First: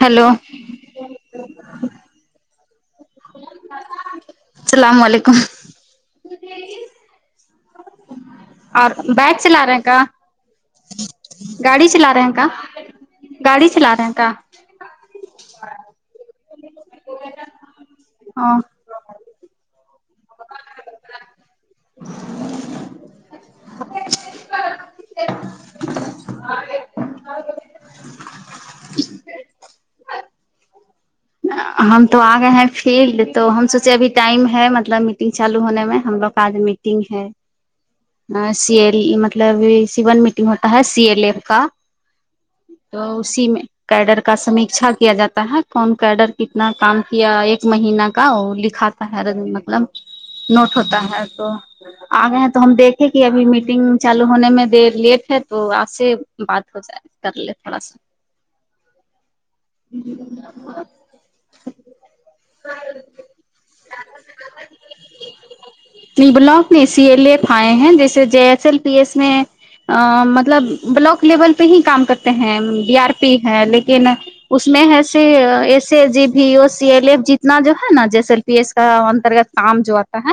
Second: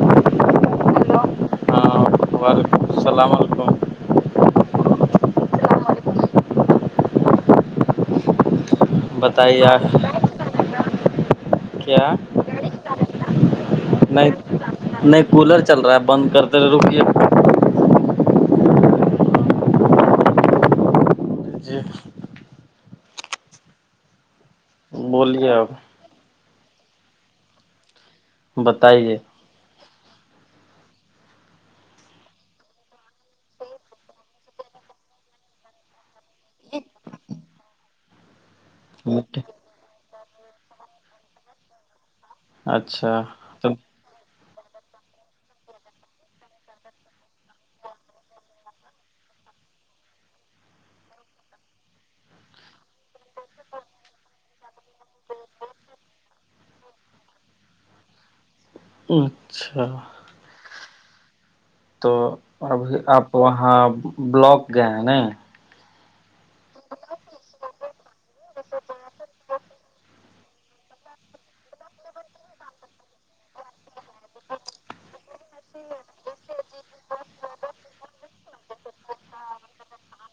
hello ہاں وعلیکم السلام ع اللام علیکم اور بیک چلا بتائیے رہے آپ ہیں کا گاڑی چلا کیا رہے ہیں کا گاڑی چلا رہا نہیں نہیں کولر چل رہا ہے بند کرتے رہے رکیے ہاں جی [unintelligible] بولیے آب [unintelligible] بتائیے [inaudible] ہم تو آ گئے ہیں فیلڈ تو ہم سوچے ابھی ٹائم ہے م مطلب میٹنگ چالو ہونے میں ہم لوگ کا آج میٹنگ ہے سی مطلب سیون میٹنگ ہوتا ہے سی ایل ا کا تو اچھا اسی میں تو کیڈر کا سیھا کیا جاتا ہے کون کیڈر کتنا کام کیا ایک مہین کا لکھات تا مطلب نوٹ ہوتا ہے تو آ گئے ہیں تو ہم دیکھیں کہ ابھی میٹنگ چالو ہونے میں دیر لیٹ ہے تو آ سے بات ہو جائے کر لے تھوڑا سا اچھا تو ابھی آپ وہاں بلاک گئے ہیں نا بلاک میں سی ایل ا آائے ہیں جیسے J S L P S میں ا مطلب بلاک لیول پہ ہی کام کرتے ہیں بی آر پی ہے لیکن اس میں ہےس ایس ای جی بھی اور سی ایل ایف جتنا جو ہے نا جیسل پی ایس کا ر کام جو آتا ہے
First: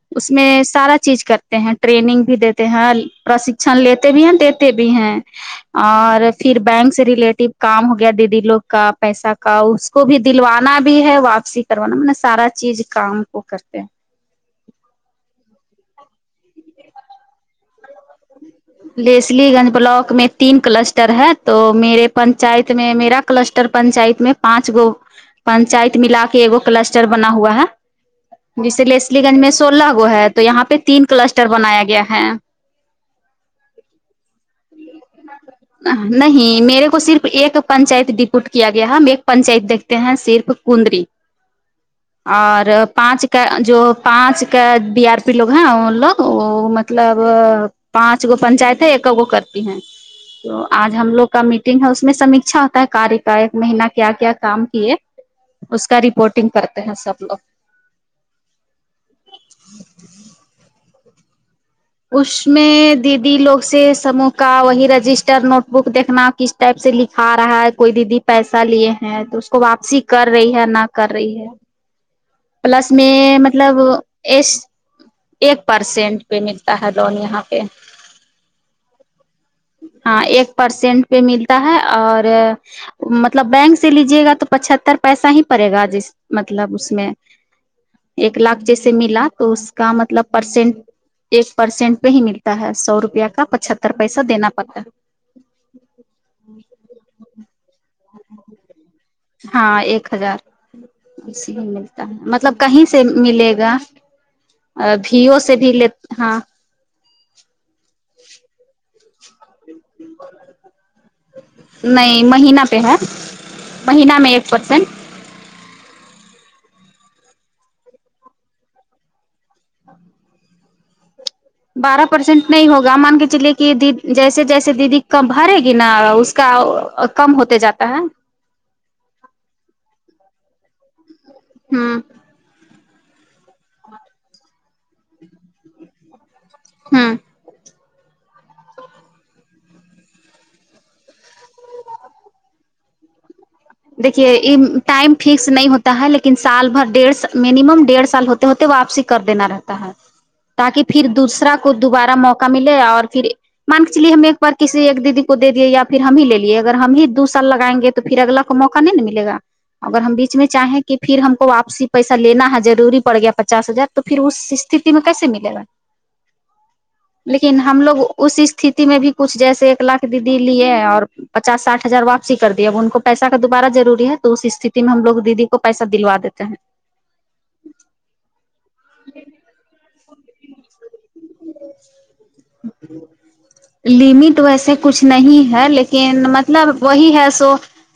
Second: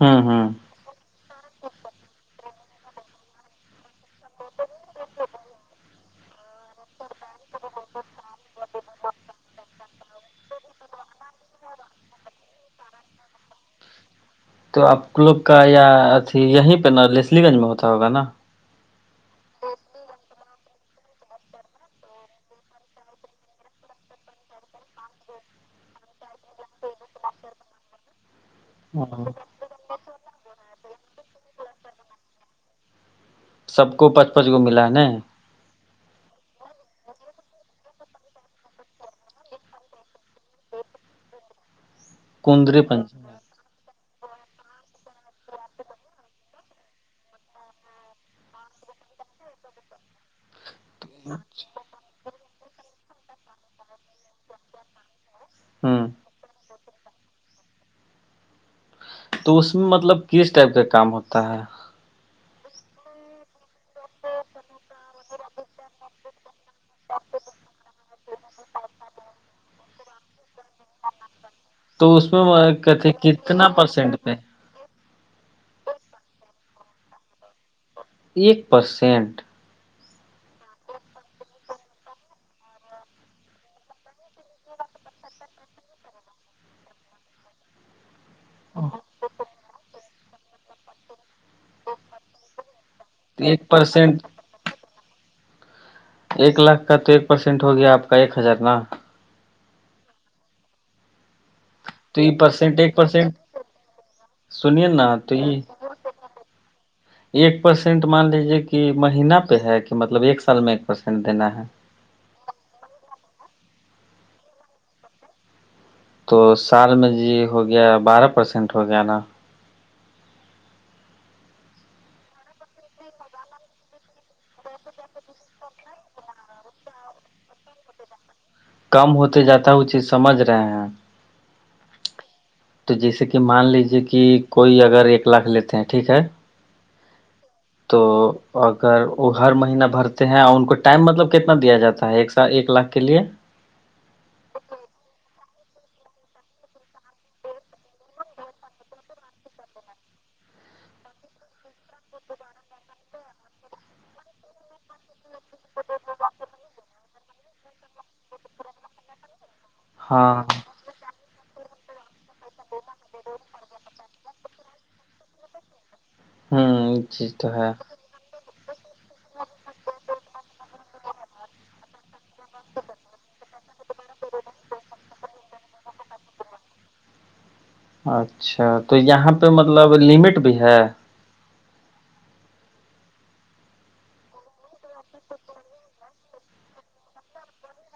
ہوں اس ہوں میں سارا چیز کرتے ہیں ٹریننگ بھی دیتے ہیں پرشکھن لیتے بھی ہیں دیتے بھی ہیں اور پھر بینک سے ریلیٹیو کام ہو گیا دیدی لوگ کا پیسہ کا اس کو بھی دلوانا بھی ہے واپسی کروانا م سارا چیز کام کو کرتے ہیں تو آپ لوگ کا یا اھی یہیں پہ نا لسلی گنج میں ہوتا ہوگا نا لسلی گنج بلاک میں تین کلسٹر ہے تو میرے پنچایت میں میرا کلسٹر پنچایت میں پانچ گو پنچایت ملا کے ایگو کلسٹر بنا ہوا ہے جیسے لسلی گنج میں سولہ گو ہے تو یہاں پہ تین کلسٹر بنایا گیا ہے سب کو پانچ پانچ گو ملا ہے نا نہیں میرے کو صرف ایک پنچایت ڈپوٹ کیا گیا ہم ایک پنچایت دیکھتے ہیں صرف کندری اور کندری پنچ پانچ کا جو پانچ کا بی آر پی لوگ ہیں ان لوگ وہ مطلب پانچ گو پنچایت ہے ایک گو کرتی ہیں تو آج ہم لوگ کا میٹنگ ہے اس میں سیھا ہوتا ہے کار کا ایک مہینہ کیا کیا کام کیے اس کا ہوں رپورٹنگ کرتے ہیں سب لوگ تو اس میں مطلب کس ٹائپ کا کام ہوتا ہے اس میں دیدی لوگ سے سموہ کا وہی رجسٹر نوٹ بک دیکھنا کس ٹائپ سے لکھا رہا ہے کوئی دیدی پیسہ لیے ہیں تو اس کو واپسی کر رہی ہے نہ کر رہی ہے تو اس میں پلس کہتے میں کتنا مطلب پرسینٹ پہ ایس ایک پرسینٹ پہ ملتا ہے لون یہاں پہ ایک پرسینٹ ہاں ایک پرسینٹ پہ ملتا ہے اور مطلب بینک سے لیجے گا تو پچھتر پیسہ ہی پڑے گا ج مطلب اس میں ایک لاکھ جیسے ملا تو اس کا مطلب پرسینٹ ایک پرسینٹ پہ ہی ملتا ہے سو روپیہ کا ایک پچھتر پیسہ پرسینٹ دینا پڑتا ہے ایک لاکھ کا تو ایک پرسینٹ ہو گیا آپ کا ایک ہزار نا ہاں ایک ہزار اس تو یہ مطلب پرسینٹ کہیں ایک سے پرسینٹ ملے گا سنیے نا تو بھیو سے یہ بھی ل ہاں ایک پرسینٹ مان لیجیے کہ مہین پہ ہے کہ مطلب ایک سال میں ایک پرسینٹ دینا ہے نہیں مہینہ پہ ہےت مہینہ میں ایک پرسینٹ تو سال میں جی ہو گیا بارہ پرسینٹ ہو گیا نا بارہ پرسینٹ نہیں ہوگا مان کے چلیے کہ جیسے جیسے دیدی کبارے گی نا اس کا کم ہوتے جاتا ہے کم ہوتے جاتا ہے وہ چیز سمجھ رہے ہیں ہمم تو جیسے کہ مان لیجیے کہ کوئی اگر ایک لاکھ لیتے ہیں ٹھیک ہے ہاں تو اگر وہ ہر مہینہ بھرتے ہیں اور ان کو ٹائم مطلب کتنا دیا جاتا ہے ایک سر ایک لاکھ کے لیے دیکے ٹائم فکس نہیں ہوتا ہے لیکن سال بھر ڈھ منیمم ڈیڑھ سال ہوتا ہوتے واپسی کر دینا رہتا ہے تاکہ پھر دوسرا کو دوبارہ موقع ملے اور پھر مان کے چلیے ہمیں ایک بار کسی ایک دیدی کو دے دیے یا پھر ہم ہی لے لیے اگر ہم ہی دو سال لگائیں گے تو پھر اگلا موقع نہیں ملے گا اگر ہم ہاں بیچ میں چاہیں تو کہ پھر ہم کو واپسی پیسہ لینا ہے ضروری پڑ گیا پچاس ہزار تو پھر اس استھتی میں کیسے ملے گا ہوں چیز تو لیکن ہے ہم لوگ اس اس استیتھی میں بھی کچھ جیسے ایک لاکھ دیدی لیے اور پچاساٹھ ہزار واپسی کر دی اب ان کو پیسہ دوبارہ ضوری ہے تو استھتی میں ہم لگ دیدی کو پیسہ دلوا دیتے ہیں اچھا تو یہاں پہ مطلب لمٹ بھی ہے [inaudible] لمٹ ویسے کچھ نہیں ہے لیکن مطلب وہی ہے سو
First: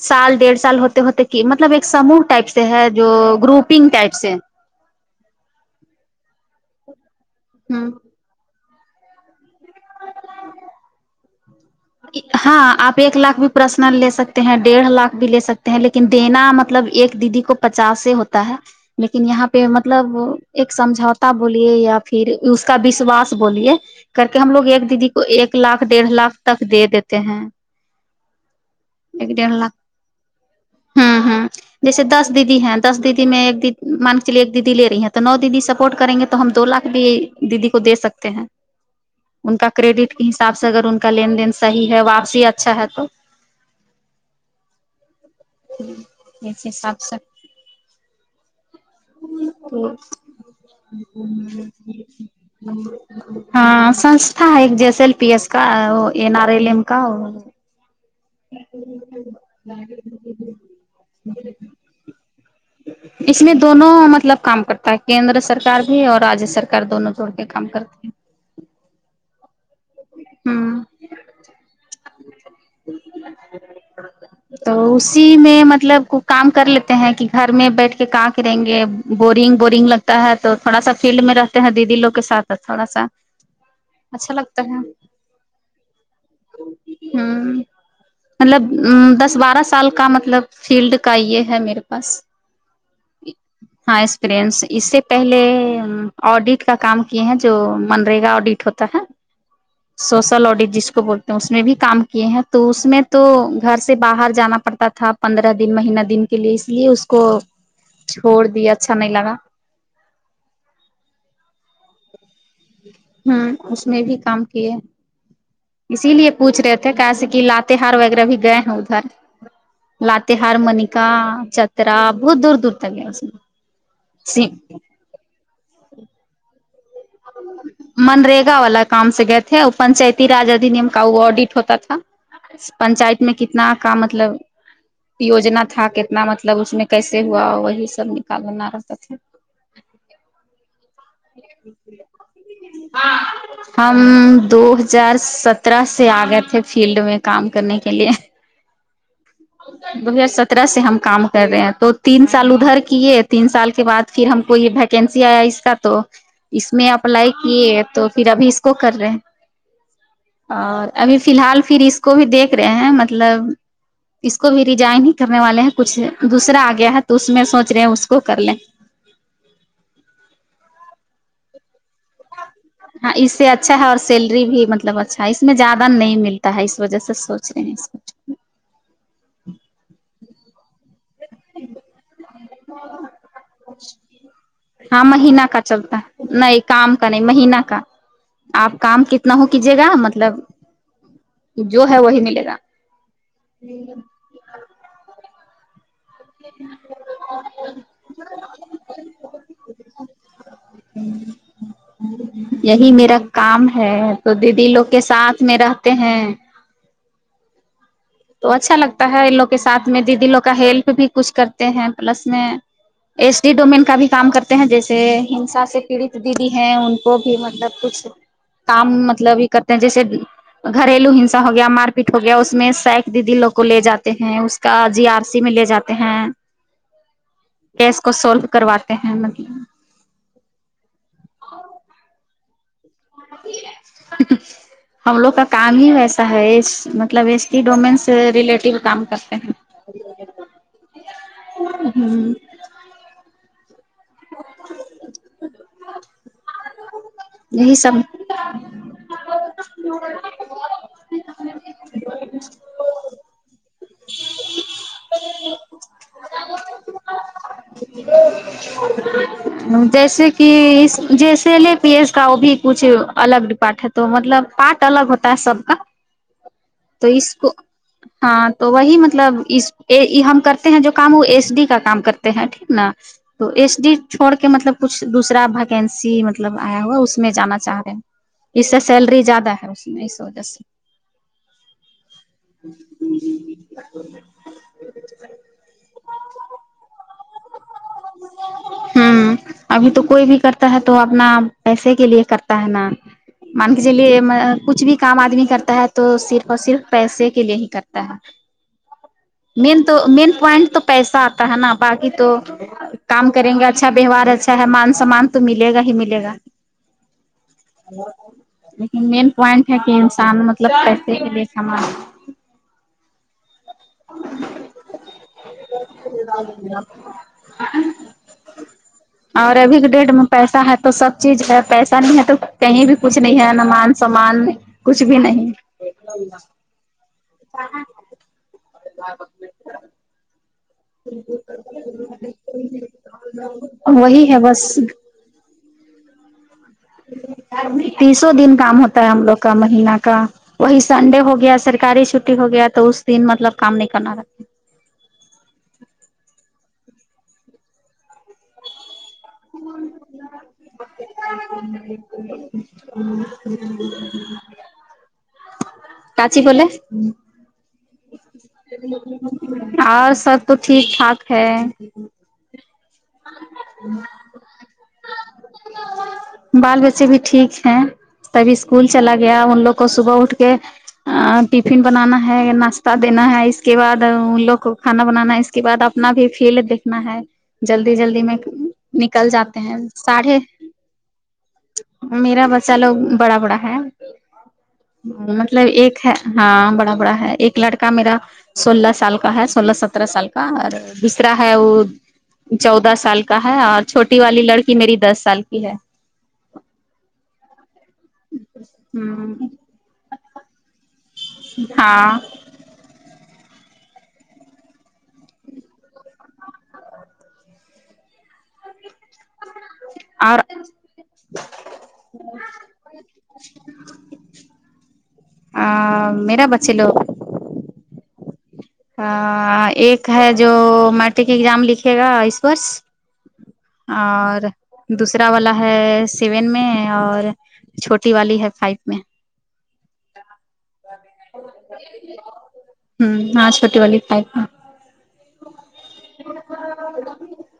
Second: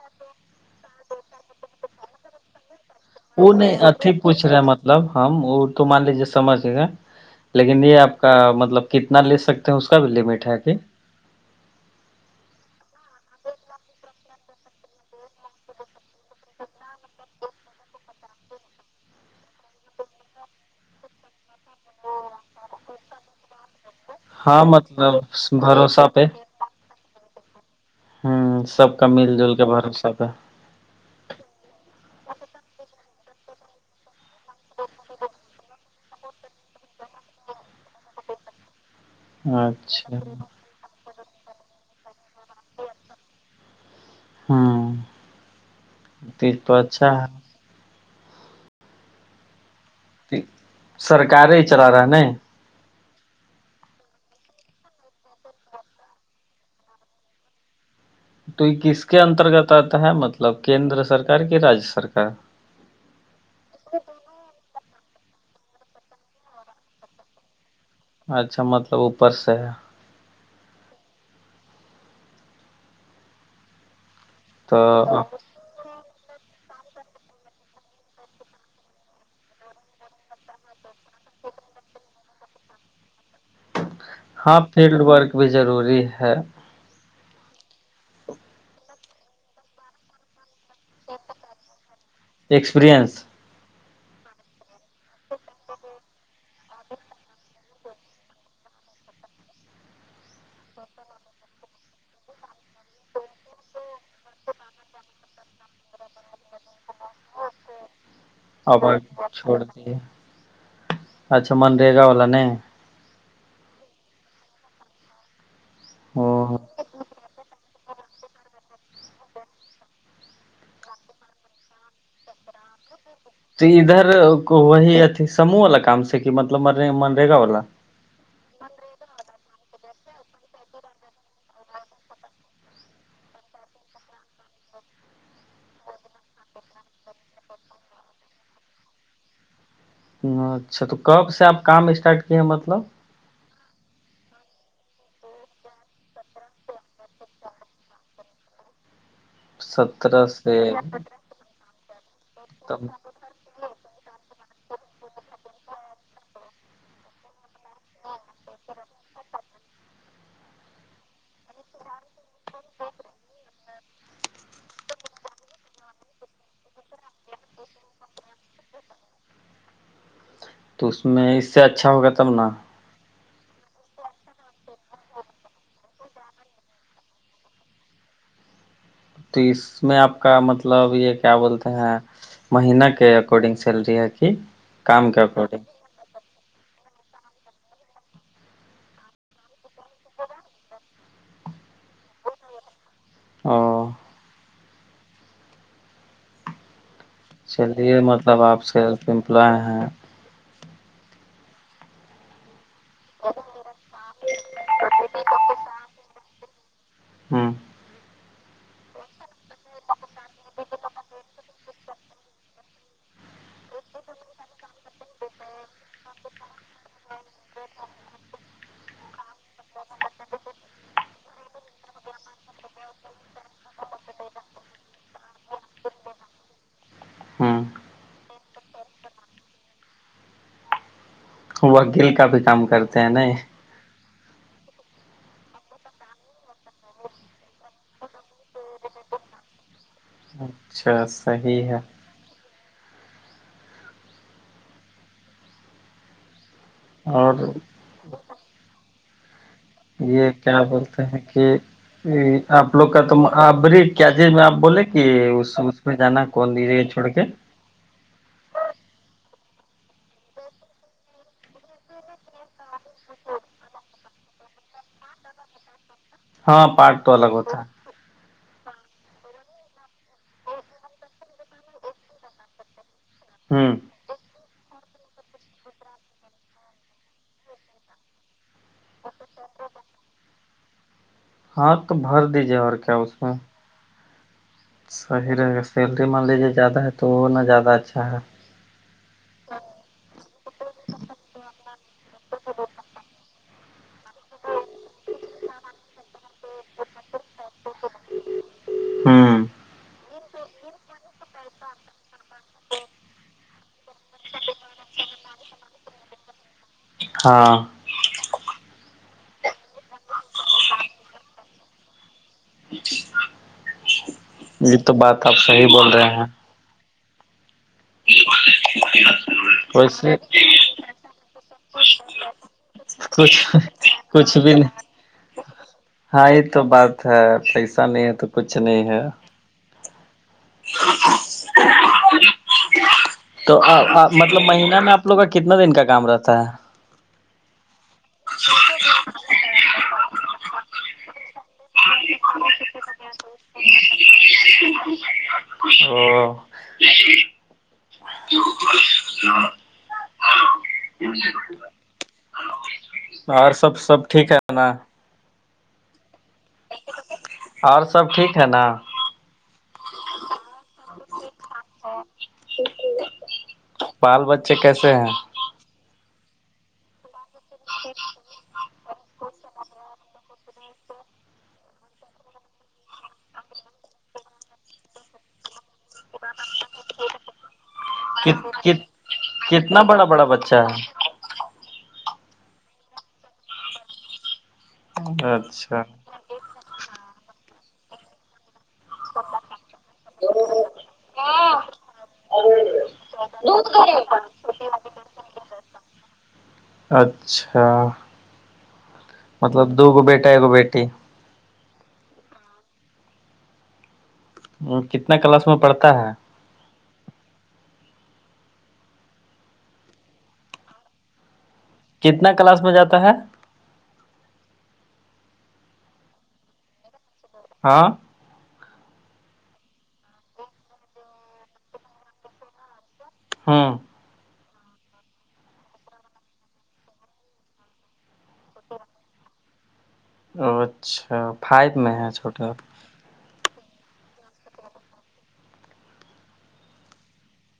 سال ڈیڑھ سال ہوتے ہوتے کہ مطلب ایک سموہ ٹائپ سے ہے جو وہ نہیں گروپنگ ٹائپ اھی سے پوچھ رہے ہیں مطلب ہم وہ تو مان لیجیے سمجھے گا لیکن ہوں یہ آپ کا مطلب کتنا لے سکتے اس کا بھی لمٹ ہے کہ ہاں آپ ایک لاکھ بھی پرسنل لے سکتے ہیں ڈیڑھ لاکھ بھی لے سکتے ہیں لیکن دینا مطلب مطلب ایک دیدی کو پچاس سے ہوتا ہے لیکن یہاں پہ مطلب ایک سمجھوتا بولیے یا پھر اس کا وشواس بولیے کر کے ہم ہاں لوگ ایک دیدی مطلب کو ایک لاکھ بھروسہ ڈیھ لاکھ تک دے دیتے ہیں ہوں سب کا مل جل کے بھروسہ تھا ہاں ہاں جیسے دس دیدی ہیں دس دیدی میں ایک دیدی مان کے چلیے ایک دیدی لے رہی ہیں تو نو دیدی سپورٹ کریں گے تو تو ہم دو لاکھ بھی دیدی کو دے سکتے ہیں ان کا کریڈٹ اچھا کے حساب سے اگر ان کا لین دین صحیح ہے واپسی اچھا ہے تو ہوں یہ اس تو حساب اچھا سے [inaudible] سرکاریں چلا رہا نے ہاں سنستیھا ہے ایک جیسیل ایل پی ایل کا آر ایل ایم کا تو یہ کس کے انترگت آتا ہے مطلب کیندر سرکار کہ رجیہ سرکار [inaudible] اس میں دونوں مطلب کام کرتا ہے کیندر سرکار بھی اور رجیہ سرکار دونوں جوڑ کے کام کرتی اچھا مطلب اوپر سے ہے ہاں تو اسی میں مطلب کام کر لیتے ہیں کہ گھر میں بیٹھ کے کہاں کے رہیں گے بورنگ بورنگ لگتا ہے تو تھوڑا سا فیلڈ میں ہیں دیدی لوگ کے ساتھ تھوڑا سا اچھا ہاں لگتا ہے فیلڈ ورک بھی ضروری ہے ہوں مطلب دس بارہ سال کا مطلب فیلڈ کا یہ ہے میرے پاس ایکسپریئنس ہاں ایکسپرینس اس سے پہلے آڈٹ کا کام کیے ہیں جو منرے گا آڈٹ ہوتا ہے سوسل آڈٹ جس کو بولتے ہیں اس میں بھی کام کیے ہیں تو اس میں تو گھر سے باہر جانا پڑتا تھا پندرہ دن مہینہ دن کے لیے اس لیے اس کو چھوڑ دیا اب اچھا نہیں لگا چھوڑ اچھا منریگا والا نے ہاں اس میں بھی کام کیے اسی لیے پوچھ ہ رہے تھے کیسے کہ لات بہار وغیرہ بھی گئے ہیں ادھر لتے ہار منکا چترا بہت دور دور تک گے اس میں تو ادھر سم کو وہی اتیھی سموہ والا کام سیکھی مطلب منریگا والا منریگا والا کام سے گئے تھے وہ پنچایتی راج ادھی نیم کا وہ آڈٹ ہوتا تھا پنچایت میں کتنا کا مطلب یوجنا تھا کتنا مطلب اس میں کیسے ہوا وہی سب نکالنا رہتا تھا اچھا تو کب سے آپ کام اسٹارٹ کیے مطلب ہم دو ہزار سترہ سے آ گئے تھے فیلڈ میں کام کرنے کے لیے دو ہزار سترہ سے ہم کام کر رہے ہیں تو تین سال ادھر تب کیے تین سال کے بعد پھر ہم کو یہ ویکنسی آیا اس کا تو اس میں اپلائی کیے تو پھر ابھی اس کو کر رہے ہیں اور ابھی فی الحال پھر اس کو بھی دیکھ رہے ہیں مطلب اس کو بھی ریجائن ہی کرنے والے ہیں کچھ دوسرا آ گیا ہے تو اس میں سوچ رہے ہیں اس کو کر لیں تو اس میں اس سے اچھا ہوگا تب نا ہاں اس سے اچھا ہے اور سیلری بھی مطلب اچھا ہے اس میں زیادہ نہیں ملتا ہے اس وجہ سے سوچ رہے ہیں اس تو اس میں آپ کا مطلب یہ کیا بولتے ہیں مہین کے اکارڈنگ سیلری ہے کہ ہاں کام کے مہینہ کا اکارڈنگ چلتا ہے نہیں کام کا نہیں مہینہ کا آپ کام کتنا ہو کیجیے گا مطلب جو ہے وہی ملے گا او ج [unintelligible] چلیے مطلب آپ سیلف امپلائے ہیں ہوں یہی میرا کام ہے تو دیدی لوگ کے ساتھ میں رہتے ہیں ہاں تو اچھا لگتا ہے ان لوگ کے ساتھ میں دیدی لوگ کا ہیلپ بھی کچھ کرتے ہیں پلس میں ایس ڈی ڈوومین کا بھی کام کرتے ہیں جیسے ہنسا سے پیڑت دیدی ہیں ان کو بھی مطلب کچھ کام مطلب یہ کرتے ہیں جیسے گھریلو ہنسا ہو گیا مار پیٹ ہو گیا اس میں س دیدی لوگ کو لے جاتے ہیں اس کا جی آر سی میں لے جاتے ہیں ہوں کیس کو سولو کرواتے ہیں مطلب وہ گل کا بھی کام کرتے ہیں نا [inaudible] ہم لوگ کا کام ہی ویسا ہے مطلب اس کی ڈومین سے ریلیٹیو کام کرتے ہیں [inaudible] اچھا صحی ہے ہ [inaudible] اور [unintelligible] ہی یہ کیا بولتے ہیں کہ آپ لوگ کا تو آ بری کیا جی میں آپ بولے کہ اس پھر جانا کون دیے چھڑ کے [inaudible] جیسے کہ جیسل پی ایس کا وہ بھی کچھ الگ پارٹ تو مطلب پارٹ الگ ہوتا ہے سب کا ہاں پارٹ تو اس الگ کو ہوتا ہاں تو وہی مطلب ہم کرتے ہیں جو کام وہ ایس ڈی کا کام کرتے ہیں ٹھیک نا تو ہے ہوں ایس ڈی چھوڑ کے مطلب کچھ دوسرا ویکنسی مطلب آیا ہوا اس میں جانا چاہ رہے ہیں اس سے سیلری زیادہ ہے اس میں اس وجہ سے ہاں تو بھر دیجیے اور کیا اس میں ل [unintelligible] ساہی رگست سیلری ماری جو زیادہ ہے تو وہ ن زیادہ اچھا ہے ہوں ابھی تو کوئی بھی کرتا ہے تو اپنا پیسے کے لیے کرتا ہے نا مان کے چلیے کچھ بھی کام آدمی کرتا ہے تو صرف اور صرف پیسے کے لیے ہی کرتا ہے ہوں مین تو مین پوائنٹ تو پیسہ آتا ہے نا باقی تو کام کریں گے اچھا ووہار اچھا ہے مان سمان تو ملے گا ہی ملے گا ہاں لیکن مین پوائنٹ ہے کہ انسان مطلب کیسے کے لے سانا یہ تو بات آپ صحیح بول رہے ہیں اور ابھی کے ڈیٹ ویسے میں پیسہ تو سب چیز ہے پیسہ نہیں ہے تو کہیں بھی کچھ نہیں ہے ن مان کچھ سمان بھی نہیں کچھ بھی نہیں ہاں یہ تو بات ہے پیسہ نہیں ہے تو کچھ نہیں ہے وہی ہے بس آ لوگ کا کتنا دن کا کام رہتا ہے تیسوں دن کام ہوتا ہے ہم لوگ کا مہینہ کا وہی سنڈے ہو گیا سرکاری چھٹی ہو گیا تو اس دن مطلب کام نہیں کرنا رہتے ہ [unintelligible] ج [unintelligible] [inaudible] اور سب سب ٹھیک ہے نا کاچی ب [inaudible] ہوں [unintelligible] اور سب ٹھیک ہے نا اور سب تو ٹھیک ٹھاک ہے ہے [inaudible] ہاں [unintelligible] بال بچے کیسے ہیں [inaudible] بال بچے بھی ٹھیک ہیں تبھی اسکول چلا گیا ان لوگ کو صبح اٹھ کے ٹفن بنانا ہے ناشتہ دینا ہے اس کے بعد ان لوگ کو کھانا بنانا ہے اس کے بد اپنا بھی فیلڈ دیکھنا ہے جلدی جلدی میں کت کت نکل جاتے ہیں کتنا بڑا بڑا ساڑھے بچہ میرا بچہ لوگ بڑا بڑا ہے ہے مطلب اچھا ایک ہے ہاں بڑا بڑا ہے ایک لڑکا میرا سولہ سال کا ہے سولہ سترہ سال کا اور دوسرا ہے وہ چودہ سال کا ہے اور چھوٹی والی لڑکی میری دس سال کی ہے اچھا ہوں مطلب دو گو بیٹا ایکگو بیٹی ہاں کتنا کلاس میں پڑھتا ہے اور کتنا کلاس میں جاتا ہے ا میرا بچے لوگ ہاں ایک ہے جو میٹرک ایگزام لکھے گا اسپورس ہاں اور دوسرا والا ہے سیون میں اور چھوٹی والی ہے فائو میں او اچھا فائد میں ہے چھوٹے ہوں آاں چوٹی واللیت آتا ہاں ب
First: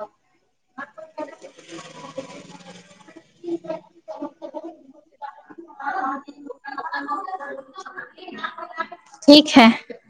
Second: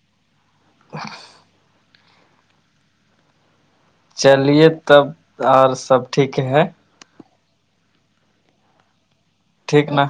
[inaudible] ک جٹ چلیے تب اور سب ٹھیک ہے ٹھیک ہے ٹیکنا